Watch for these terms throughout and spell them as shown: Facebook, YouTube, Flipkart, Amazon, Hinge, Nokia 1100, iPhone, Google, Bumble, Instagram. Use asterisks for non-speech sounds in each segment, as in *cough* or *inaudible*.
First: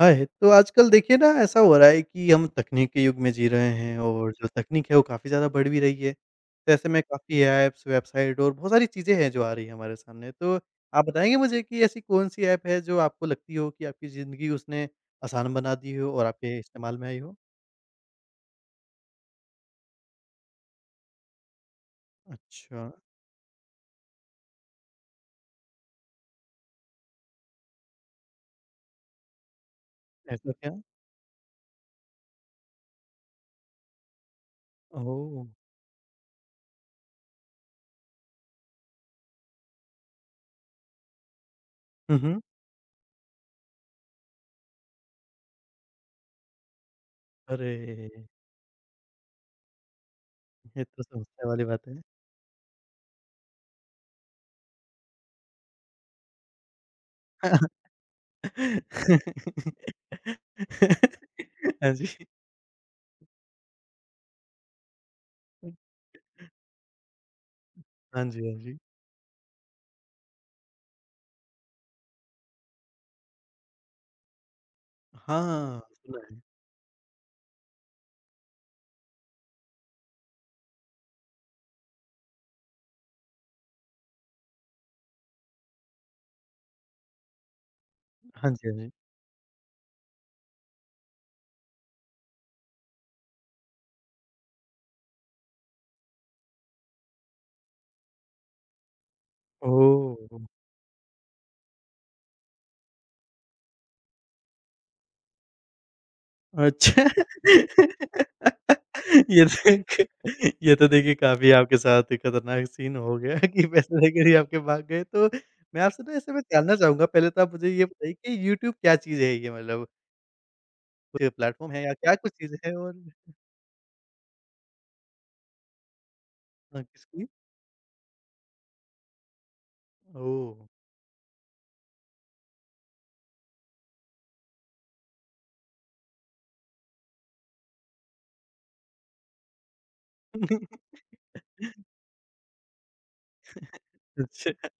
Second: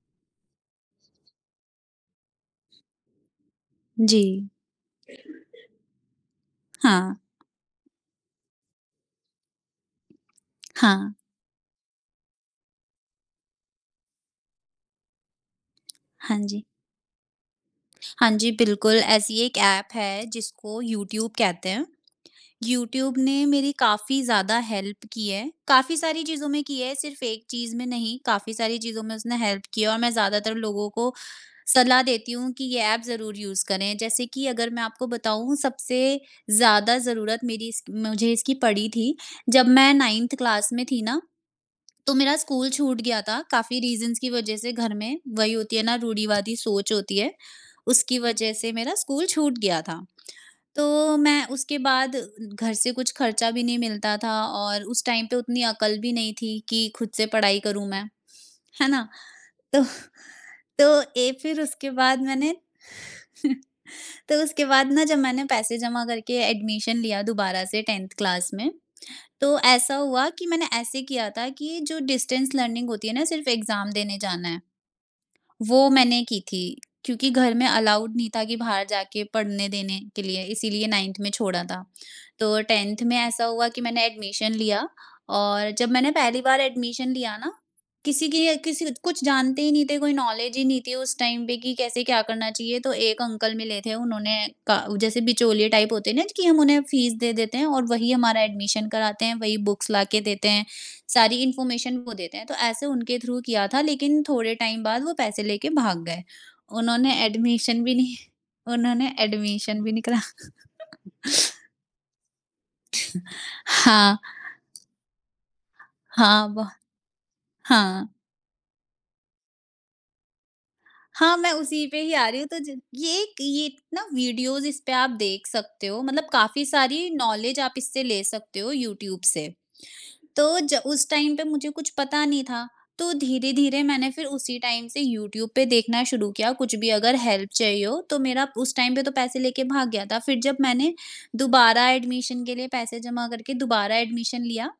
हाय! तो आजकल देखिए ना ऐसा हो रहा है कि हम तकनीक के युग में जी रहे हैं, जी। और जो तकनीक है वो काफ़ी ज़्यादा बढ़ भी रही है। तो ऐसे में हाँ, काफ़ी ऐप्स, वेबसाइट और बहुत सारी चीज़ें हैं जो आ रही हैं हमारे सामने। तो आप हाँ। बताएँगे मुझे कि ऐसी कौन-सी ऐप है जो आपको लगती हो कि आपकी ज़िंदगी उसने आसान बना दी हो और हाँ आपके जी। इस्तेमाल में आई हो? हाँ जी, बिल्कुल ऐसी एक ऐप है जिसको यूट्यूब कहते हैं। अच्छा, यूट्यूब ने मेरी काफ़ी ज़्यादा हेल्प की है। काफ़ी सारी चीज़ों में की है, सिर्फ़ एक चीज़ में नहीं, काफ़ी सारी चीज़ों में उसने हेल्प की है और मैं ऐसा ज़्यादातर क्या? लोगों को सलाह देती हूँ कि ये ऐप ज़रूर यूज़ करें। जैसे कि अगर मैं आपको ओह! बताऊँ, सबसे ज़्यादा ज़रूरत मेरी इस मुझे इसकी पड़ी थी, जब मैं 9th क्लास में थी ना, तो हुँ, मेरा हुँ। स्कूल छूट गया था काफ़ी रीज़न्स की वजह से। घर में वही होती है ना, रूढ़िवादी सोच होती है, अरे! उसकी वजह से मेरा स्कूल छूट गया था। ये तो तो मैं समस्या वाली उसके बात है। बाद, घर से कुछ खर्चा भी नहीं मिलता था, और उस टाइम पे उतनी अकल भी नहीं थी कि खुद से पढ़ाई करूँ मैं, है ना? तो *laughs* तो ए फिर उसके हाँ बाद जी। मैंने *laughs* तो उसके बाद ना, जब मैंने पैसे जमा करके एडमिशन लिया दोबारा से 10th हाँ जी, क्लास हाँ में, जी। तो ऐसा हुआ कि मैंने ऐसे किया था कि जो डिस्टेंस लर्निंग होती है ना, सिर्फ़ एग्ज़ाम देने जाना है। हाँ, वो सुना मैंने की है। थी, क्योंकि घर में अलाउड नहीं था कि बाहर जाके पढ़ने देने के लिए, इसीलिए 9th में छोड़ा था। तो 10th में ऐसा हुआ कि मैंने एडमिशन लिया, और जब मैंने पहली बार एडमिशन लिया ना, किसी हाँ की जी, हाँ किसी जी। कुछ जानते ही नहीं थे, कोई नॉलेज ही नहीं थी उस टाइम पे कि कैसे क्या करना चाहिए। तो एक अंकल मिले थे, उन्होंने का जैसे बिचौलिए टाइप होते हैं ना, कि हम उन्हें फीस दे देते हैं और वही हमारा एडमिशन कराते हैं, वही बुक्स ओह! लाके देते हैं, सारी इन्फॉर्मेशन वो देते हैं, तो ऐसे उनके थ्रू किया था, लेकिन थोड़े टाइम बाद वो पैसे लेके भाग गए। अच्छा। उन्होंने एडमिशन भी नहीं *laughs* उन्होंने ये एडमिशन भी देख नहीं करा। ये तो देखिए काफ़ी आपके साथ खतरनाक सीन हो गया कि पैसे हाँ, लेकर ही आपके भाग गए। तो मैं आपसे ना ऐसे में हाँ, ब जानना चाहूँगा, पहले तो आप मुझे ये हाँ। बताइए कि यूट्यूब क्या चीज़ है ये मतलब? कोई हाँ, मैं प्लेटफ़ॉर्म है उसी या पे ही क्या आ कुछ रही हूँ। चीज़ तो ज है और ये ना, वीडियोज़ इस पे आप देख सकते हो, मतलब काफ़ी सारी किसकी? नॉलेज आप इससे ले सकते हो यूट्यूब से। ओह! तो ज उस टाइम पे मुझे कुछ पता नहीं था, तो धीरे-धीरे मैंने फिर उसी टाइम से यूट्यूब पे देखना शुरू किया, कुछ भी अगर हेल्प चाहिए हो। तो मेरा उस टाइम पे तो पैसे लेके भाग गया था। फिर जब मैंने दोबारा एडमिशन के लिए पैसे जमा करके दोबारा एडमिशन अच्छा। लिया,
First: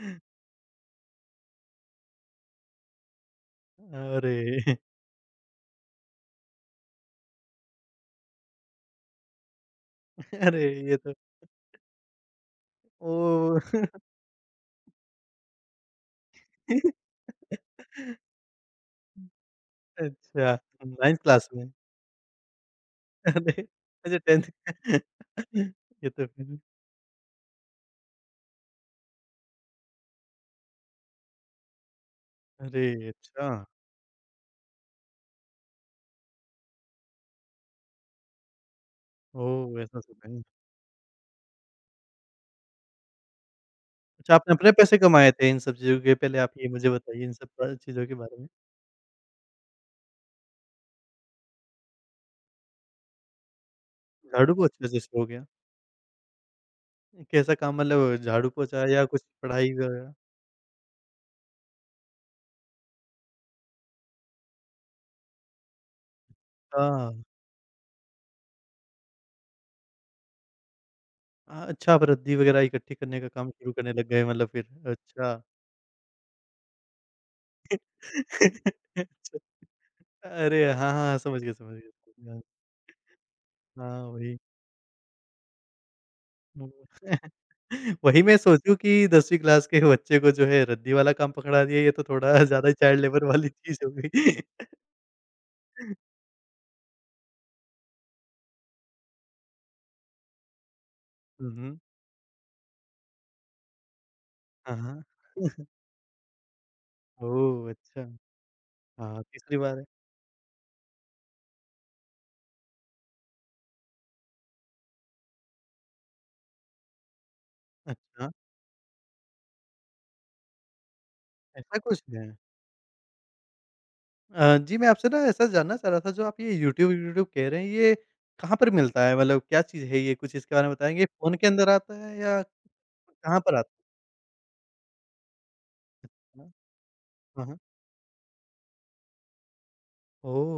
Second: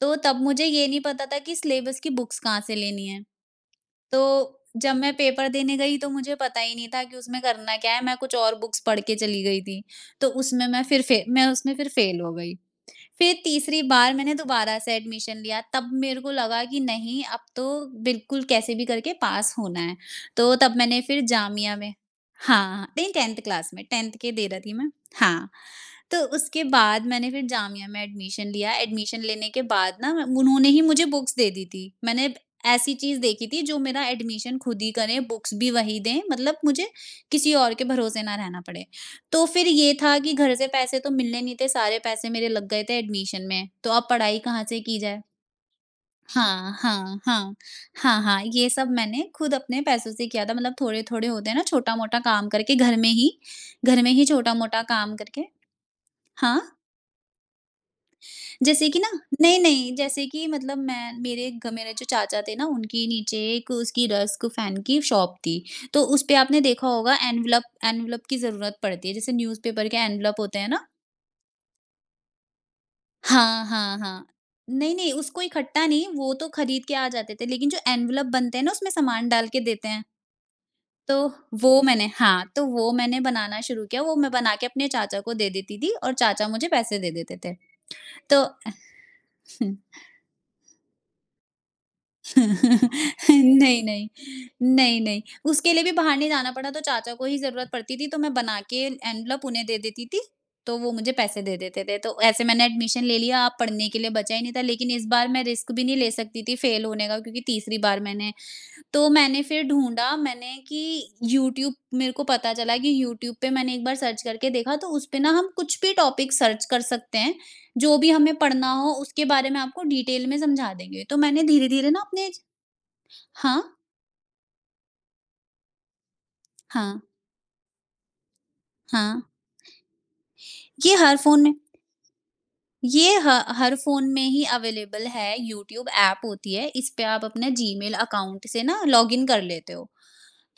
तो तब मुझे ये नहीं पता था कि सिलेबस की बुक्स कहाँ से लेनी है। तो अरे! जब मैं पेपर देने गई, तो मुझे पता ही नहीं था कि उसमें करना क्या है, मैं कुछ और बुक्स पढ़ के चली गई थी। तो अरे! उसमें मैं ये फिर तो फे मैं उसमें फिर फ़ेल हो गई। फिर तीसरी ओह! बार मैंने दोबारा से एडमिशन लिया, तब मेरे को लगा कि *laughs* नहीं, अब तो बिल्कुल कैसे भी करके पास होना है। तो अच्छा, तब मैंने 9th फिर क्लास में। जामिया में। हाँ, नहीं, 10th अरे! क्लास में, 10th अच्छा के दे 10th रही थी मैं। हाँ, *laughs* ये तो तो फिर उसके बाद मैंने फिर जामिया में एडमिशन लिया। एडमिशन लेने के बाद ना, उन्होंने ही मुझे बुक्स दे दी थी। मैंने अरे! ऐसी चीज़ देखी अच्छा, थी जो मेरा एडमिशन खुद ही करें, बुक्स भी वही दें, मतलब मुझे किसी और के भरोसे ना रहना पड़े। तो फिर ओह! ये ऐसा सब था कि है। घर से पैसे तो मिलने नहीं थे, सारे पैसे मेरे लग गए थे एडमिशन में, तो अब अच्छा, पढ़ाई आपने कहाँ अपने से पैसे की जाए? कमाए थे इन सब चीज़ों के? पहले आप ये हाँ, मुझे हाँ, बताइए इन सब हाँ। प चीज़ों के हाँ, बारे हाँ, में। ये सब मैंने खुद अपने पैसों से किया था, मतलब थोड़े-थोड़े होते हैं ना, छोटा-मोटा काम करके घर में ही झाड़ू छोटा-मोटा पोछा काम जैसे हो करके। गया, हाँ, कैसा काम मतलब? झाड़ू पोछा जैसे कि या ना, कुछ नहीं, पढ़ाई नहीं, वगैरह? जैसे कि मतलब मैं मेरे घ मेरे जो चाचा थे ना, उनके नीचे एक उसकी रस्क फैन की शॉप थी, तो उसपे आपने देखा होगा, हाँ। एनवेलप एनवेलप की ज़रूरत पड़ती है, जैसे न्यूज़पेपर के एनवेलप होते हैं ना। अच्छा, आप रद्दी वगैरह इकट्ठी करने का काम हाँ, शुरू करने हाँ, लग गए हाँ। मतलब फिर, नहीं, नहीं, उसको अच्छा। इकट्ठा नहीं, वो तो खरीद के आ जाते थे, लेकिन जो एनवेलप बनते हैं ना, *laughs* उसमें सामान अच्छा, डाल के देते हैं। अरे! हाँ, तो हाँ, समझ गया, समझ वो मैंने गया। हाँ, तो वो मैंने बनाना शुरू हाँ, किया, हाँ, वो मैं वही। बना के अपने चाचा को दे देती थी और चाचा मुझे हुँ। पैसे दे *laughs* देते थे। वही मैं तो सोचूँ कि 10वीं क्लास के *laughs* बच्चे को जो है रद्दी वाला काम पकड़ा दिया, ये तो थोड़ा *laughs* *laughs* ज़्यादा ही चाइल्ड लेबर वाली नहीं, चीज़ हो नहीं, गई। *laughs* नहीं, नहीं, उसके लिए भी बाहर नहीं जाना पड़ा, तो चाचा को ही ज़रूरत पड़ती थी, तो मैं बना के एनवेलप उन्हें दे देती थी, तो वो मुझे पैसे हुँ, दे हुँ। देते थे। तो ऐसे मैंने एडमिशन ले लिया, अब पढ़ने के लिए बचा ही नहीं था, हाँ, लेकिन हाँ। इस बार मैं रिस्क भी नहीं ले सकती थी फेल होने का, क्योंकि ओह! तीसरी बार अच्छा। मैंने। तो हाँ, मैंने तीसरी फिर बार है। ढूँढा, मैंने, कि यूट्यूब मेरे को पता चला, कि यूट्यूब पे मैंने एक बार सर्च करके देखा, तो उस पे ना हम कुछ भी टॉपिक सर्च कर सकते हैं, जो भी अच्छा, हमें पढ़ना हो उसके बारे में आपको डिटेल में समझा देंगे। तो मैंने ऐसा धीरे-धीरे ना कुछ है। अपने। हाँ, जी, मैं आपसे ना ऐसा जानना चाह रहा था, जो आप ये यूट्यूब हाँ, यूट्यूब कह रहे हैं, ये कहाँ पर मिलता है? हाँ। मतलब क्या चीज़ है ये? कुछ इसके बारे में ये बताएँगे? हर फ़ोन फ़ोन के में अंदर आता है या ये ह कहाँ पर हर आता फ़ोन में ही अवेलेबल है, यूट्यूब ऐप है? होती है, इस पे आप हाँ, अपना हाँ। जीमेल अकाउंट से ना लॉगिन कर लेते हो।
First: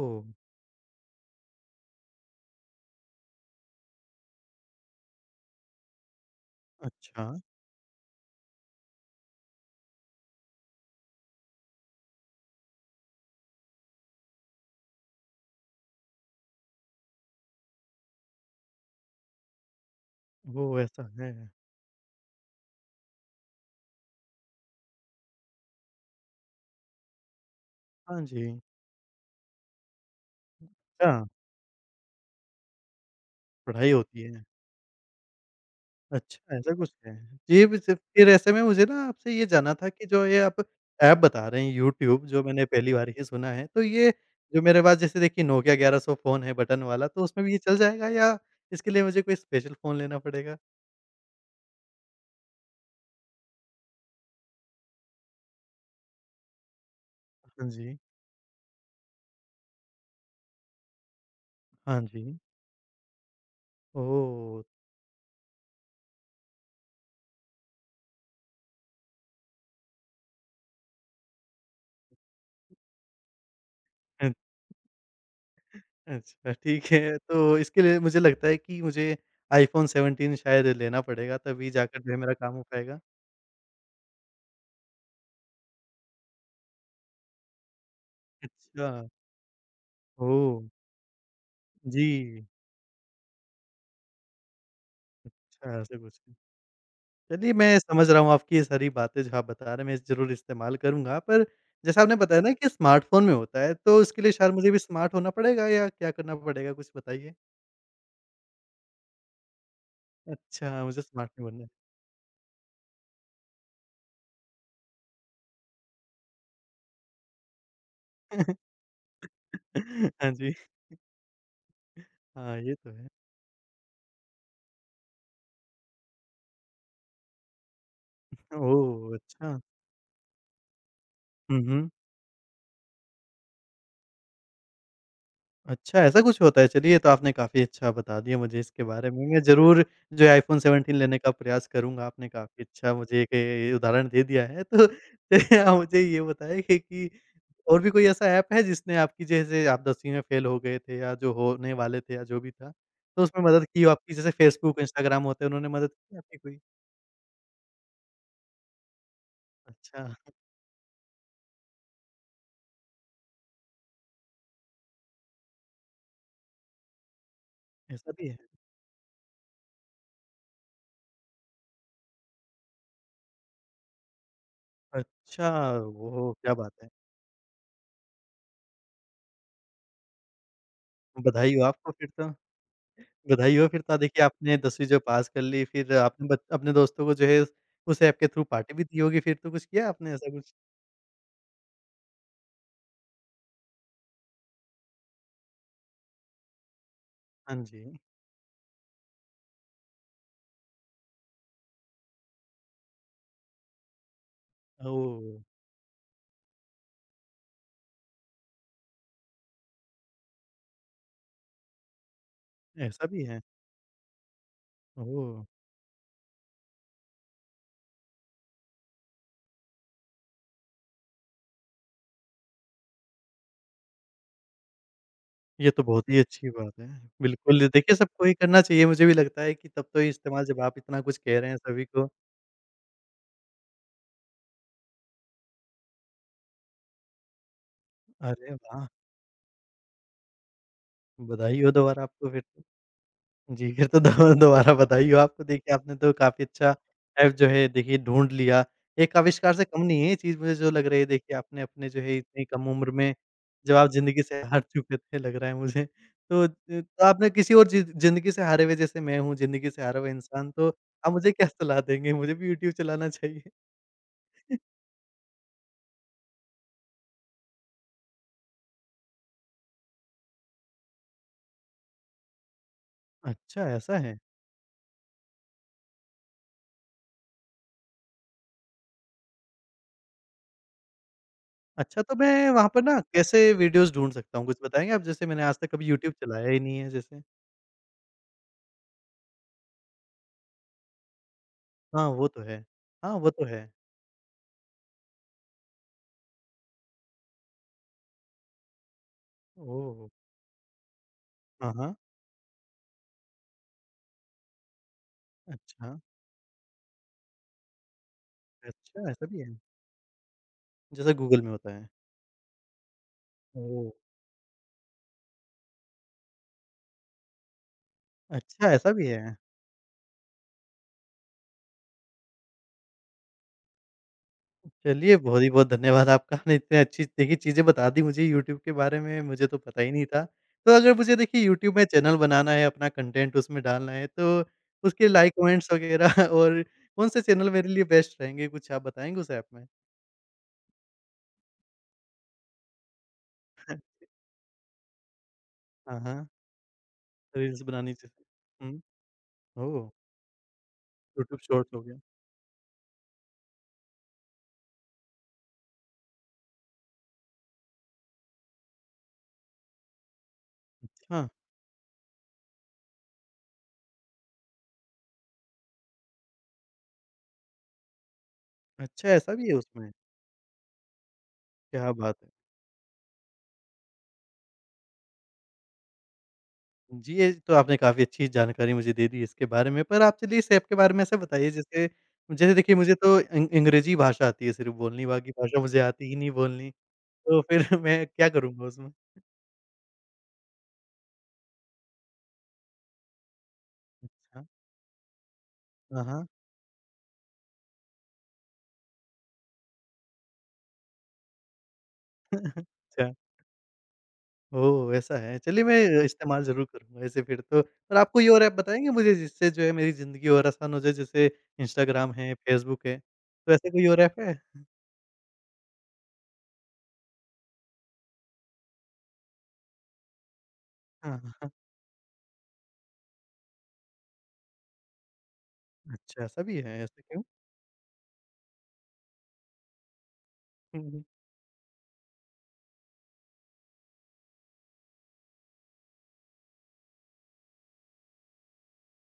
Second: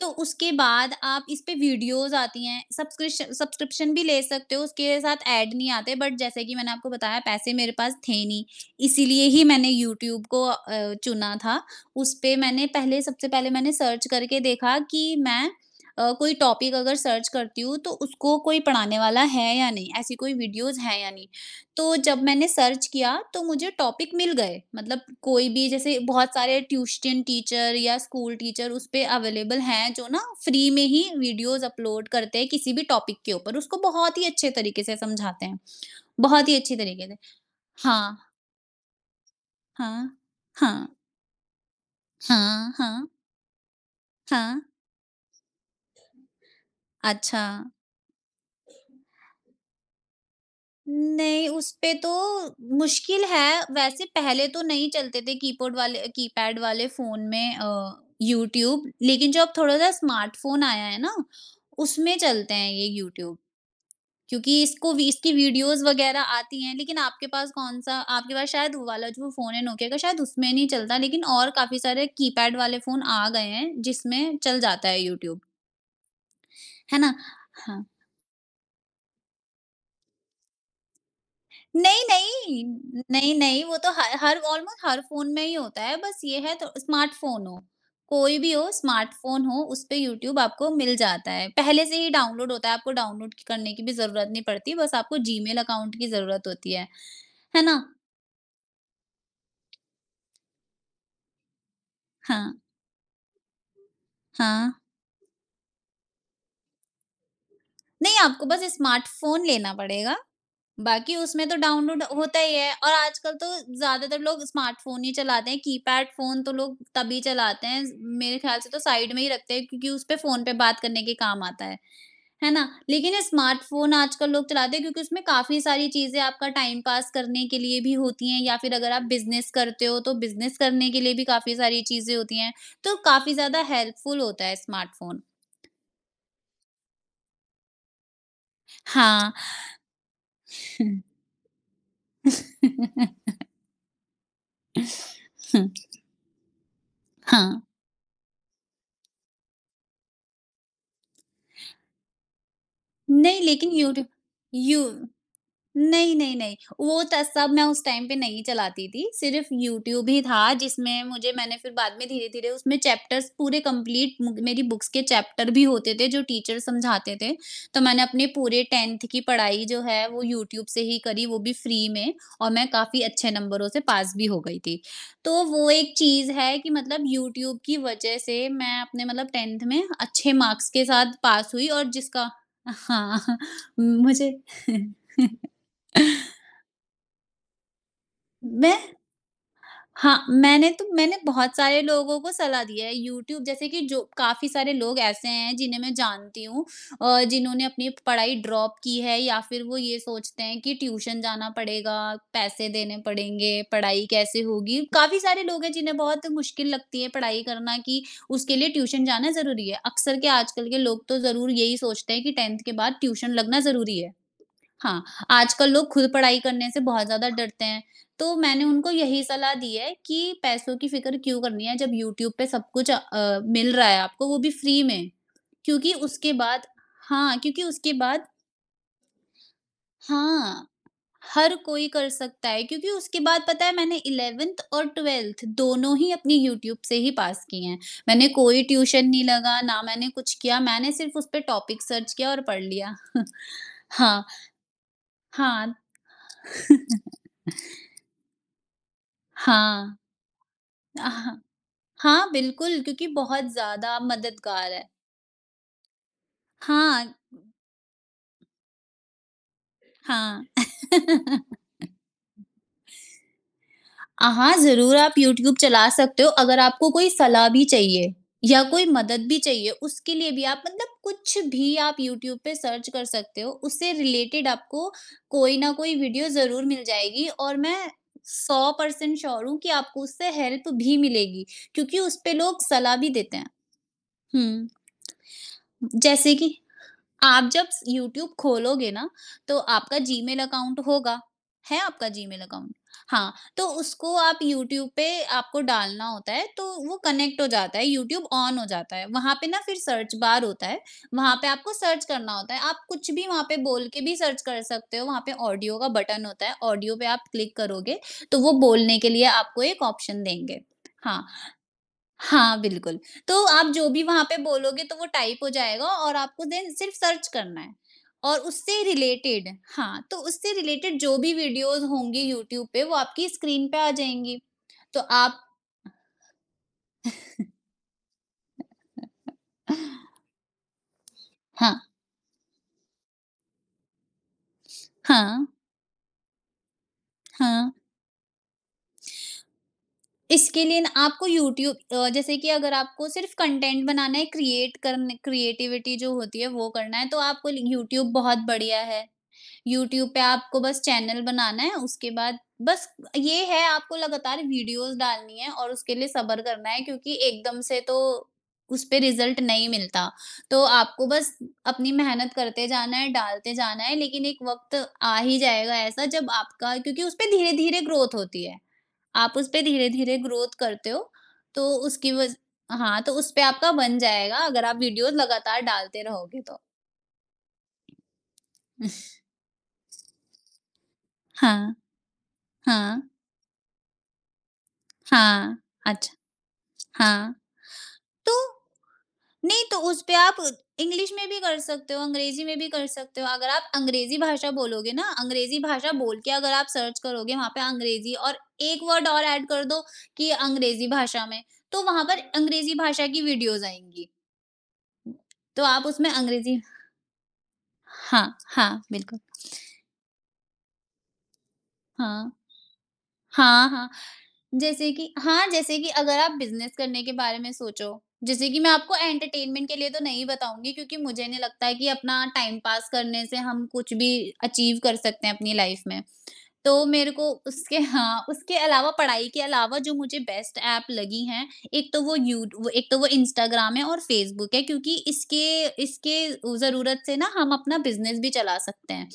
तो उसके बाद आप इस पे वीडियोज़ आती हैं, सब्सक्रिप्शन सब्सक्रिप्शन भी ले सकते हो, उसके साथ ऐड नहीं आते, बट जैसे कि मैंने आपको बताया, अच्छा। पैसे मेरे पास थे नहीं, इसीलिए ही मैंने यूट्यूब को चुना था। उस पे मैंने पहले सबसे पहले मैंने सर्च करके देखा कि मैं कोई टॉपिक अगर सर्च करती हूँ, तो उसको कोई पढ़ाने वाला है या नहीं, ऐसी कोई ओह! वीडियोज़ हैं ऐसा या नहीं। है। तो जब मैंने सर्च किया तो मुझे टॉपिक मिल गए, मतलब कोई भी, जैसे बहुत सारे ट्यूशन टीचर या हाँ स्कूल जी। टीचर उस पे अवेलेबल हैं, जो ना फ्री में ही अच्छा, वीडियोस अपलोड करते हैं, किसी भी टॉपिक के ऊपर उसको पढ़ाई बहुत होती ही है। अच्छे तरीके से समझाते हैं, बहुत ही अच्छा, ऐसा अच्छी कुछ तरीके है। से। ये भी सिर्फ हाँ, फिर ऐसे में मुझे ना आपसे ये जानना था कि हाँ, जो ये आप हाँ, ऐप बता रहे हैं यूट्यूब, जो मैंने हाँ, पहली हाँ, बार ही सुना है, तो ये हाँ, जो मेरे पास जैसे देखिए नोकिया 1100 फ़ोन है बटन वाला, तो अच्छा। उसमें भी ये चल जाएगा या इसके लिए मुझे कोई स्पेशल फ़ोन लेना पड़ेगा? नहीं, उसपे तो मुश्किल है, वैसे पहले तो नहीं चलते थे कीबोर्ड वाले कीपैड वाले फ़ोन में हाँ जी। यूट्यूब। लेकिन जो अब थोड़ा-सा स्मार्टफ़ोन आया है ना, हाँ उसमें जी। चलते हैं ये यूट्यूब, क्योंकि ओह! इसको वी इसकी वीडियोज़ वग़ैरह आती हैं, लेकिन आपके पास शायद वो वाला जो फ़ोन है नोकिया का, शायद उसमें नहीं चलता, लेकिन और काफ़ी सारे कीपैड वाले फ़ोन आ गए हैं, अ, जिसमें चल जाता है यूट्यूब, अच्छा ठीक है ना? है। तो इसके हाँ। लिए मुझे लगता है कि मुझे आईफ़ोन 17 शायद लेना पड़ेगा, तभी जाकर नहीं, जो है मेरा काम हो नहीं, पाएगा। नहीं, नहीं, वो तो हर हर ऑलमोस्ट हर फ़ोन में ही होता है, बस ये है तो स्मार्टफ़ोन हो, कोई भी हो अच्छा, स्मार्टफ़ोन हो, उसपे यूट्यूब ओह! आपको मिल जाता है। पहले से ही जी, डाउनलोड होता है, आपको डाउनलोड करने की भी ज़रूरत नहीं पड़ती, बस आपको जीमेल अच्छा अकाउंट ऐसा की कुछ। ज़रूरत होती है। चलिए, है ना? मैं समझ रहा हूँ आपकी ये सारी बातें जो आप बता रहे हैं, मैं ज़रूर इस्तेमाल करूँगा। पर जैसा आपने बताया हाँ, ना कि स्मार्टफ़ोन में होता है, तो उसके लिए शायद हाँ। मुझे भी स्मार्ट होना पड़ेगा या क्या करना पड़ेगा, कुछ बताइए? नहीं, आपको बस स्मार्टफ़ोन लेना पड़ेगा, अच्छा, मुझे बाकी स्मार्ट उसमें नहीं तो बनना डाउनलोड होता ही है, और आजकल तो ज़्यादातर लोग स्मार्टफ़ोन ही चलाते हैं, कीपैड फ़ोन तो लोग तभी चलाते हैं, मेरे है। ख़्याल से *laughs* तो साइड में ही रखते हैं, क्योंकि उस पे हाँ फ़ोन पे जी। बात करने के काम आता है। है हाँ, ना? ये तो है। लेकिन ये स्मार्टफ़ोन आजकल लोग चलाते हैं, क्योंकि उसमें काफ़ी सारी चीज़ें आपका टाइम पास करने के लिए भी होती हैं, या फिर अगर आप ओह! बिज़नेस अच्छा। करते हो तो बिज़नेस करने के लिए भी काफ़ी हुँ, सारी हुँ। चीज़ें होती हैं, तो काफ़ी ज़्यादा हेल्पफुल होता है स्मार्टफ़ोन। अच्छा, ऐसा कुछ होता है। चलिए, ये तो आपने काफ़ी अच्छा बता दिया मुझे इसके बारे में। हाँ। मैं ज़रूर जो है iPhone 17 लेने का प्रयास करूँगा। आपने काफ़ी अच्छा मुझे *laughs* एक उदाहरण दे दिया है। तो *laughs* चलिए, आप मुझे ये बताइए कि हाँ। और भी कोई ऐसा ऐप है जिसने आपकी, जैसे आप 10वीं में फ़ेल हो गए थे या जो होने वाले थे या जो भी था, तो नहीं, उसमें मदद लेकिन की हो यूट्यूब आपकी? जैसे फ़ेसबुक, यू इंस्टाग्राम होते हैं, उन्होंने मदद नहीं, की नहीं, आपकी नहीं। कोई? वो त सब मैं उस टाइम पे नहीं चलाती थी, सिर्फ़ अच्छा, यूट्यूब ही था, जिसमें मुझे मैंने फिर बाद में धीरे-धीरे उसमें चैप्टर्स पूरे कंप्लीट मु मेरी बुक्स के चैप्टर भी होते थे जो टीचर समझाते थे। तो मैंने ऐसा अपने भी है। पूरे 10th की पढ़ाई जो है वो यूट्यूब से ही करी, वो भी फ्री में, और मैं काफ़ी अच्छे नंबरों से पास भी हो गई थी। तो अच्छा, वो एक चीज़ ओह! क्या है कि बात है। मतलब यूट्यूब की वजह से मैं अपने, मतलब 10th में अच्छे मार्क्स के साथ पास बधाई हो हुई, और आपको फिर जिसका, तो। हाँ, बधाई हो *laughs* फिर तो, देखिए मुझे आपने *laughs* 10वीं जो पास कर ली, फिर आपने बच अपने दोस्तों को जो है उस ऐप के थ्रू पार्टी मैं भी दी होगी फिर तो, कुछ किया आपने हाँ, ऐसा कुछ? मैंने बहुत सारे लोगों को सलाह दी है यूट्यूब, जैसे कि जो काफ़ी सारे लोग ऐसे हैं जिन्हें मैं जानती हूँ, हाँ जिन्होंने अपनी जी। पढ़ाई ड्रॉप की है या फिर वो ये सोचते हैं कि ट्यूशन जाना पड़ेगा, पैसे देने पड़ेंगे, पढ़ाई कैसे होगी? काफ़ी ओह! सारे लोग हैं जिन्हें बहुत मुश्किल लगती है पढ़ाई करना कि उसके लिए ट्यूशन जाना ज़रूरी है। अक्सर के आजकल के लोग तो ज़रूर यही सोचते हैं कि 10th के बाद ऐसा भी ट्यूशन है? लगना ज़रूरी है। हाँ, ओह! आजकल लोग खुद पढ़ाई करने से बहुत ज़्यादा डरते हैं, तो मैंने उनको यही सलाह दी है कि पैसों की फ़िक्र क्यों करनी है जब यूट्यूब पे सब कुछ मिल रहा है आपको वो भी फ्री में। ये तो क्योंकि बहुत ही उसके अच्छी बाद बात है। हाँ, क्योंकि बिल्कुल, उसके देखिए बाद सबको ये करना चाहिए, मुझे भी लगता है कि तब तो ये इस्तेमाल जब हाँ, आप इतना कुछ कह रहे हर हैं सभी कोई कर को। सकता है क्योंकि उसके बाद पता है मैंने 11th और 12th दोनों ही अपनी यूट्यूब से ही पास किए हैं। मैंने अरे कोई वाह! ट्यूशन नहीं लगा, ना मैंने कुछ किया, मैंने सिर्फ़ उस पे बधाई हो टॉपिक दोबारा सर्च किया आपको और फिर। पढ़ तो। लिया। *laughs* जी, फिर तो हाँ, दो दोबारा बधाई हो आपको। हाँ, देखिए, आपने तो काफ़ी अच्छा ऐप जो है देखिए ढूँढ लिया। एक आविष्कार से कम हाँ। नहीं है ये चीज़ मुझे जो लग रही है, अ, देखिए ह आपने अपने जो है हाँ, इतनी कम बिल्कुल, उम्र क्योंकि में बहुत जब आप ज़्यादा ज़िंदगी से हार मददगार है। चुके थे, लग रहा है मुझे। तो तो हाँ, आपने किसी और ज़िंदगी से हारे हुए, जैसे मैं हूँ ज़िंदगी से हारा हुआ हाँ। इंसान, तो आप मुझे क्या *laughs* सलाह देंगे? मुझे भी यूट्यूब चलाना चाहिए? हाँ, ज़रूर आप यूट्यूब चला सकते हो अगर आपको कोई सलाह भी चाहिए या कोई मदद भी चाहिए, उसके लिए भी आप मतलब कुछ भी आप यूट्यूब पे सर्च कर सकते हो, अच्छा उससे ऐसा है। रिलेटेड आपको कोई ना कोई वीडियो ज़रूर मिल जाएगी और मैं 100% श्योर हूँ कि आपको उससे हेल्प भी मिलेगी, क्योंकि अच्छा, तो उस पे मैं लोग वहाँ पर सलाह ना भी देते कैसे हैं। वीडियोज़ ढूँढ सकता हूँ? कुछ हुँ, बताएँगे आप? जैसे मैंने आज तक कभी यूट्यूब जैसे चलाया कि ही नहीं है जैसे। आप जब स यूट्यूब खोलोगे ना, तो आपका जीमेल अकाउंट होगा। है हाँ, आपका वो जीमेल तो है। अकाउंट? हाँ, वो हाँ, तो तो है। उसको आप यूट्यूब पे आपको डालना होता है, तो वो कनेक्ट हो जाता है, यूट्यूब ऑन हो जाता है। वहाँ पे ना फिर ओह! सर्च बार होता है, वहाँ पे हाँ, आपको हाँ। सर्च करना होता है। आप कुछ भी वहाँ पे बोल के भी सर्च कर सकते हो, वहाँ पे ऑडियो का अच्छा, बटन होता है, ऑडियो पे आप क्लिक करोगे, तो वो बोलने के अच्छा लिए ऐसा भी है? आपको एक ऑप्शन देंगे। जैसा हाँ, गूगल में होता है। हाँ, बिल्कुल। तो आप जो ओह! भी वहाँ पे बोलोगे तो वो टाइप हो जाएगा और आपको देन सिर्फ़ सर्च करना है और अच्छा उससे ऐसा भी है? रिलेटेड हाँ, तो उससे रिलेटेड जो भी वीडियोज़ होंगी यूट्यूब पे वो आपकी स्क्रीन पे आ जाएँगी। तो चलिए, आप बहुत ही बहुत धन्यवाद आपका, आपने इतनी अच्छी देखिए चीज़ें बता दी मुझे यूट्यूब के बारे में, मुझे तो पता ही नहीं था। तो अगर मुझे देखिए हाँ, यूट्यूब में चैनल बनाना है, अपना कंटेंट उसमें डालना है तो उसके लाइक हाँ, कमेंट्स वगैरह *laughs* और कौन से चैनल मेरे हाँ। लिए बेस्ट रहेंगे? कुछ आप बताएँगे उस ऐप में? इसके लिए ना आपको यूट्यूब जैसे कि अगर आपको सिर्फ़ कंटेंट बनाना है, क्रिएटिविटी हाँ, जो हाँ। होती है वो करना है तो आपको रील्स बनानी यूट्यूब जैसे बहुत बढ़िया हुँ। है। ओह! यूट्यूब पे आपको बस चैनल यूट्यूब बनाना है, शॉर्ट्स हो गया। उसके बाद बस ये है आपको लगातार वीडियोज़ डालनी है और उसके लिए सब्र करना है क्योंकि एकदम से तो उसपे रिज़ल्ट नहीं मिलता। तो आपको बस अच्छा, अपनी मेहनत करते जाना है, डालते जाना है लेकिन एक वक़्त आ ही जाएगा ऐसा जब आपका क्योंकि उसपे धीरे-धीरे ग्रोथ होती है। अच्छा आप ऐसा भी है उसपे उसमें? धीरे-धीरे ग्रोथ करते हो, तो क्या उसकी बात है! वज़ हाँ, तो उसपे आपका बन जाएगा अगर आप वीडियोज़ लगातार डालते रहोगे तो। जी, ये तो आपने काफ़ी अच्छी जानकारी मुझे दे *laughs* दी इसके बारे में। पर आप चलिए इस ऐप के बारे में ऐसा बताइए, हाँ, जैसे जैसे देखिए मुझे हाँ, तो अंग्रेज़ी भाषा आती है सिर्फ़ बोलनी, बाकी हाँ, भाषा मुझे आती ही अच्छा। नहीं बोलनी। हाँ, तो फिर *laughs* मैं क्या तो करूँगा उसमें? नहीं तो उस पे आप इंग्लिश में भी कर सकते हो, अंग्रेज़ी में भी कर सकते हो। अगर आप अंग्रेज़ी अच्छा। भाषा बोलोगे ना, अंग्रेज़ी भाषा हाँ, बोल हाँ। के अगर आप सर्च करोगे वहाँ पे अंग्रेज़ी और 1 वर्ड और ऐड कर दो कि अंग्रेज़ी भाषा में, तो वहाँ पर *laughs* अंग्रेज़ी भाषा अच्छा। की वीडियोज़ आएँगी। ओह! ऐसा है। तो चलिए, मैं आप उसमें इस्तेमाल अंग्रेज़ी ज़रूर करूँगा ऐसे फिर तो। और आप कोई हाँ, और ऐप हाँ, बताएँगे मुझे बिल्कुल। जिससे जो है मेरी ज़िंदगी और आसान हो जाए? जैसे इंस्टाग्राम हाँ। है, फ़ेसबुक है, तो हाँ, ऐसे कोई हाँ। और ऐप है? जैसे कि हाँ, जैसे कि अगर आप बिज़नेस करने के बारे में सोचो, जैसे कि मैं आपको एंटरटेनमेंट के लिए तो नहीं बताऊँगी क्योंकि हाँ, मुझे हाँ। नहीं हाँ, लगता है कि अपना टाइम पास करने से हम कुछ भी अचीव कर सकते हैं अपनी लाइफ़ में। अच्छा, ऐसा भी है, तो ऐसा मेरे क्यों? को उसके हाँ, उसके अलावा पढ़ाई के अलावा जो मुझे बेस्ट हुँ, ऐप हुँ। लगी हैं, एक तो वो इंस्टाग्राम है और फ़ेसबुक है क्योंकि इसके इसके उ ज़रूरत से ना हम अपना बिज़नेस भी चला सकते हैं।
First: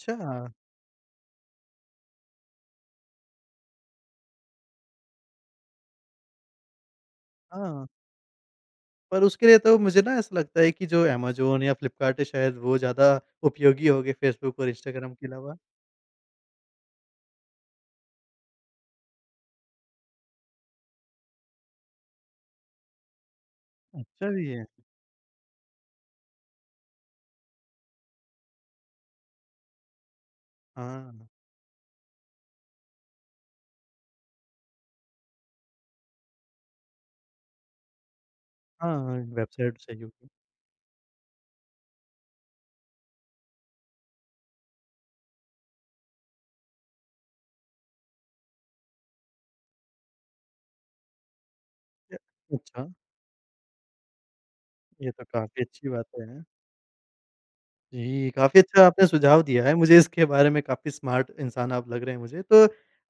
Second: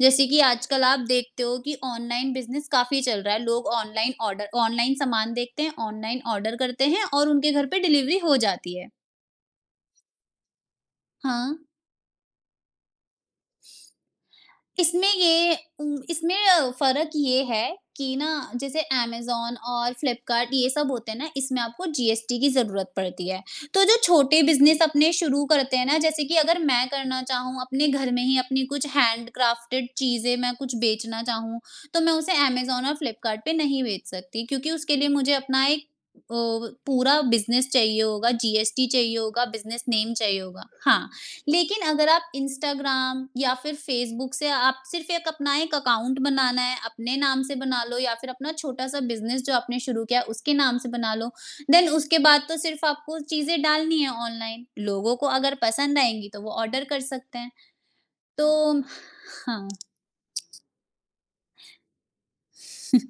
जैसे कि आजकल आप देखते हो कि ऑनलाइन बिज़नेस काफ़ी चल रहा है, लोग ऑनलाइन ऑर्डर ऑनलाइन सामान देखते हैं, ऑनलाइन ऑर्डर करते हैं और उनके घर पे हाँ। डिलीवरी हो जाती है। पर उसके लिए तो मुझे ना ऐसा लगता है कि जो हाँ। अमेज़न या फ्लिपकार्ट है, शायद वो ज़्यादा उपयोगी होंगे फ़ेसबुक और इसमें इंस्टाग्राम के ये अलावा। उम, इसमें अ, फ़र्क ये है कि ना जैसे अमेज़न और फ्लिपकार्ट ये सब होते हैं ना, इसमें आपको जीएसटी की ज़रूरत पड़ती है। तो जो अच्छा छोटे भी है। बिज़नेस अपने शुरू करते हैं ना, जैसे कि अगर मैं करना चाहूँ अपने घर में ही अपनी कुछ हैंडक्राफ्टेड चीज़ें मैं कुछ बेचना हाँ। चाहूँ, तो मैं उसे अमेज़न और फ्लिपकार्ट पे नहीं बेच सकती क्योंकि उसके लिए मुझे अपना एक अ, पूरा बिज़नेस चाहिए होगा, जीएसटी चाहिए हाँ, होगा, वेबसाइट बिज़नेस सही नेम होगी। चाहिए होगा। हाँ। लेकिन अगर आप इंस्टाग्राम या फिर फ़ेसबुक से आप सिर्फ़ एक अपना एक अकाउंट बनाना है, अपने नाम से बना लो या फिर अपना छोटा-सा बिज़नेस जो आपने शुरू किया है, उसके नाम से बना लो। देन उसके बाद तो सिर्फ़ अच्छा, आपको चीज़ें डालनी है ऑनलाइन। ये लोगों तो को अगर काफ़ी अच्छी पसंद बातें आएँगी तो हैं। वो ऑर्डर कर सकते हैं। जी, काफ़ी तो अच्छा आपने सुझाव दिया हाँ, है। मुझे इसके बारे में काफ़ी स्मार्ट इंसान आप लग रहे हैं मुझे, तो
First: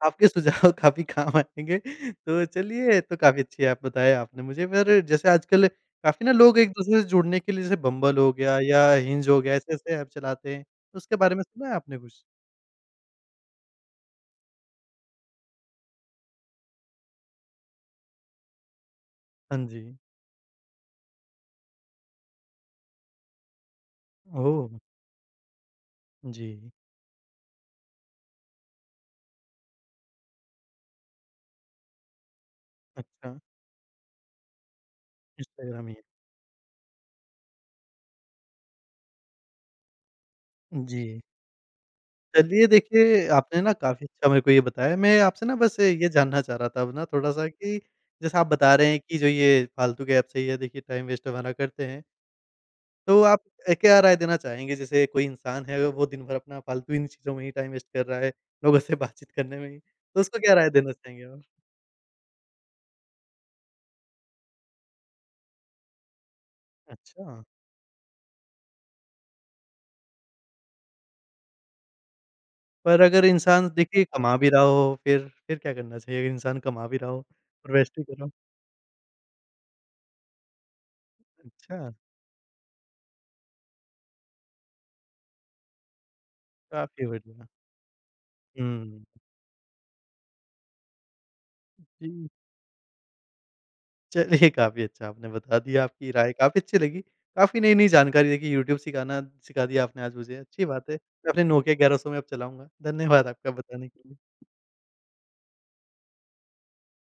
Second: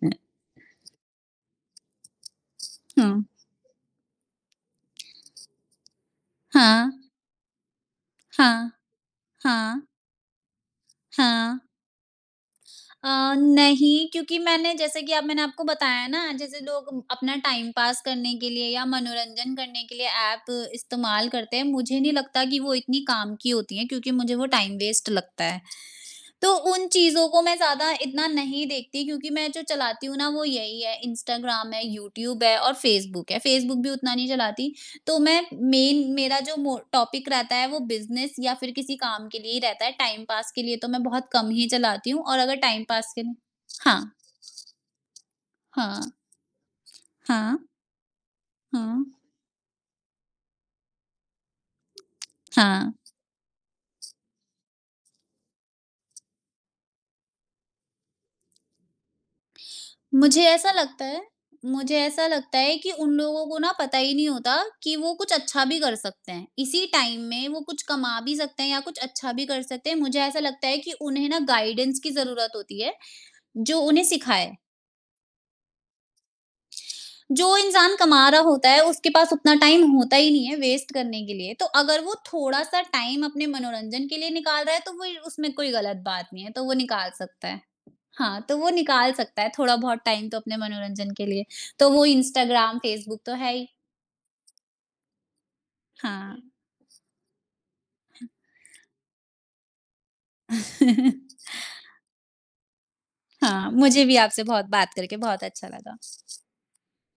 आपके सुझाव *laughs* काफ़ी काम आएँगे। तो चलिए, ये तो हाँ, काफ़ी अच्छी आप बताए आपने मुझे। पर जैसे आजकल काफ़ी ना लोग हाँ, एक-दूसरे से जुड़ने के लिए जैसे बम्बल हो गया हाँ, या हिंज हो गया, हाँ, ऐसे-ऐसे ऐप चलाते हैं। तो उसके बारे में हाँ। सुना है आपने कुछ? नहीं, क्योंकि मैंने जैसे कि अब मैंने आपको बताया ना जैसे लोग अपना टाइम पास करने के लिए या मनोरंजन हाँ करने जी। के लिए ऐप इस्तेमाल करते हैं, मुझे नहीं लगता कि वो इतनी काम की होती हैं क्योंकि मुझे वो ओह! टाइम वेस्ट लगता है। जी। तो उन चीज़ों को मैं ज़्यादा इतना नहीं देखती क्योंकि मैं जो चलाती हूँ ना वो यही है इंस्टाग्राम है, यूट्यूब है और फ़ेसबुक अच्छा, है। फ़ेसबुक भी उतना नहीं चलाती। तो मैं इंस्टाग्राम ही है। मेन मेरा जो मो टॉपिक रहता है वो बिज़नेस या फिर किसी काम के लिए ही रहता है। टाइम पास के लिए तो मैं जी। बहुत कम ही चलाती हूँ और अगर चलिए टाइम पास के देखिए, लिए आपने ना काफ़ी हाँ, अच्छा मेरे को ये बताया। मैं आपसे ना बस हाँ, ये जानना चाह रहा था अब ना थोड़ा-सा हाँ, कि जैसे आप बता रहे हैं हाँ, कि जो ये फालतू के ऐप्स है ये देखिए टाइम वेस्ट हमारा करते हैं। हाँ। तो आप क्या राय देना चाहेंगे? जैसे कोई इंसान है, अगर वो दिन भर अपना फालतू इन चीज़ों में ही टाइम वेस्ट कर रहा है, लोगों से *laughs* बातचीत करने में ही, तो उसको मुझे क्या राय ऐसा देना लगता है चाहेंगे आप? मुझे ऐसा लगता है कि उन लोगों को ना पता ही नहीं होता कि वो कुछ अच्छा भी कर सकते हैं। इसी टाइम अच्छा, में वो कुछ कमा भी सकते हैं या कुछ अच्छा भी कर सकते हैं। मुझे ऐसा लगता है कि उन्हें ना गाइडेंस की ज़रूरत होती है, पर अगर इंसान जो उन्हें देखिए कमा भी सिखाए। रहा हो, फिर क्या करना चाहिए अगर इंसान कमा भी रहा हो जो और इंसान वेस्ट भी कर रहा कमा हो? रहा होता है उसके पास उतना टाइम होता ही नहीं है वेस्ट करने के लिए। तो अच्छा, अगर वो थोड़ा-सा टाइम अपने मनोरंजन के लिए निकाल रहा है तो वो उसमें कोई गलत बात नहीं है, तो वो काफ़ी निकाल बढ़िया। सकता है। हाँ, तो वो हुँ। निकाल सकता है थोड़ा बहुत टाइम तो अपने मनोरंजन के लिए, तो वो जी। इंस्टाग्राम, फ़ेसबुक तो है ही। चलिए, काफ़ी अच्छा आपने बता दिया, आपकी राय हाँ। काफ़ी अच्छी लगी। काफ़ी नई-नई जानकारी देखिए, यूट्यूब सिखाना सिखा दिया आपने आज मुझे, अच्छी बात है। मैं *laughs* अपने नोकिया 1100 में अब चलाऊँगा। धन्यवाद आपका हाँ, बताने के मुझे भी लिए। आपसे बहुत बात करके बहुत अच्छा लगा।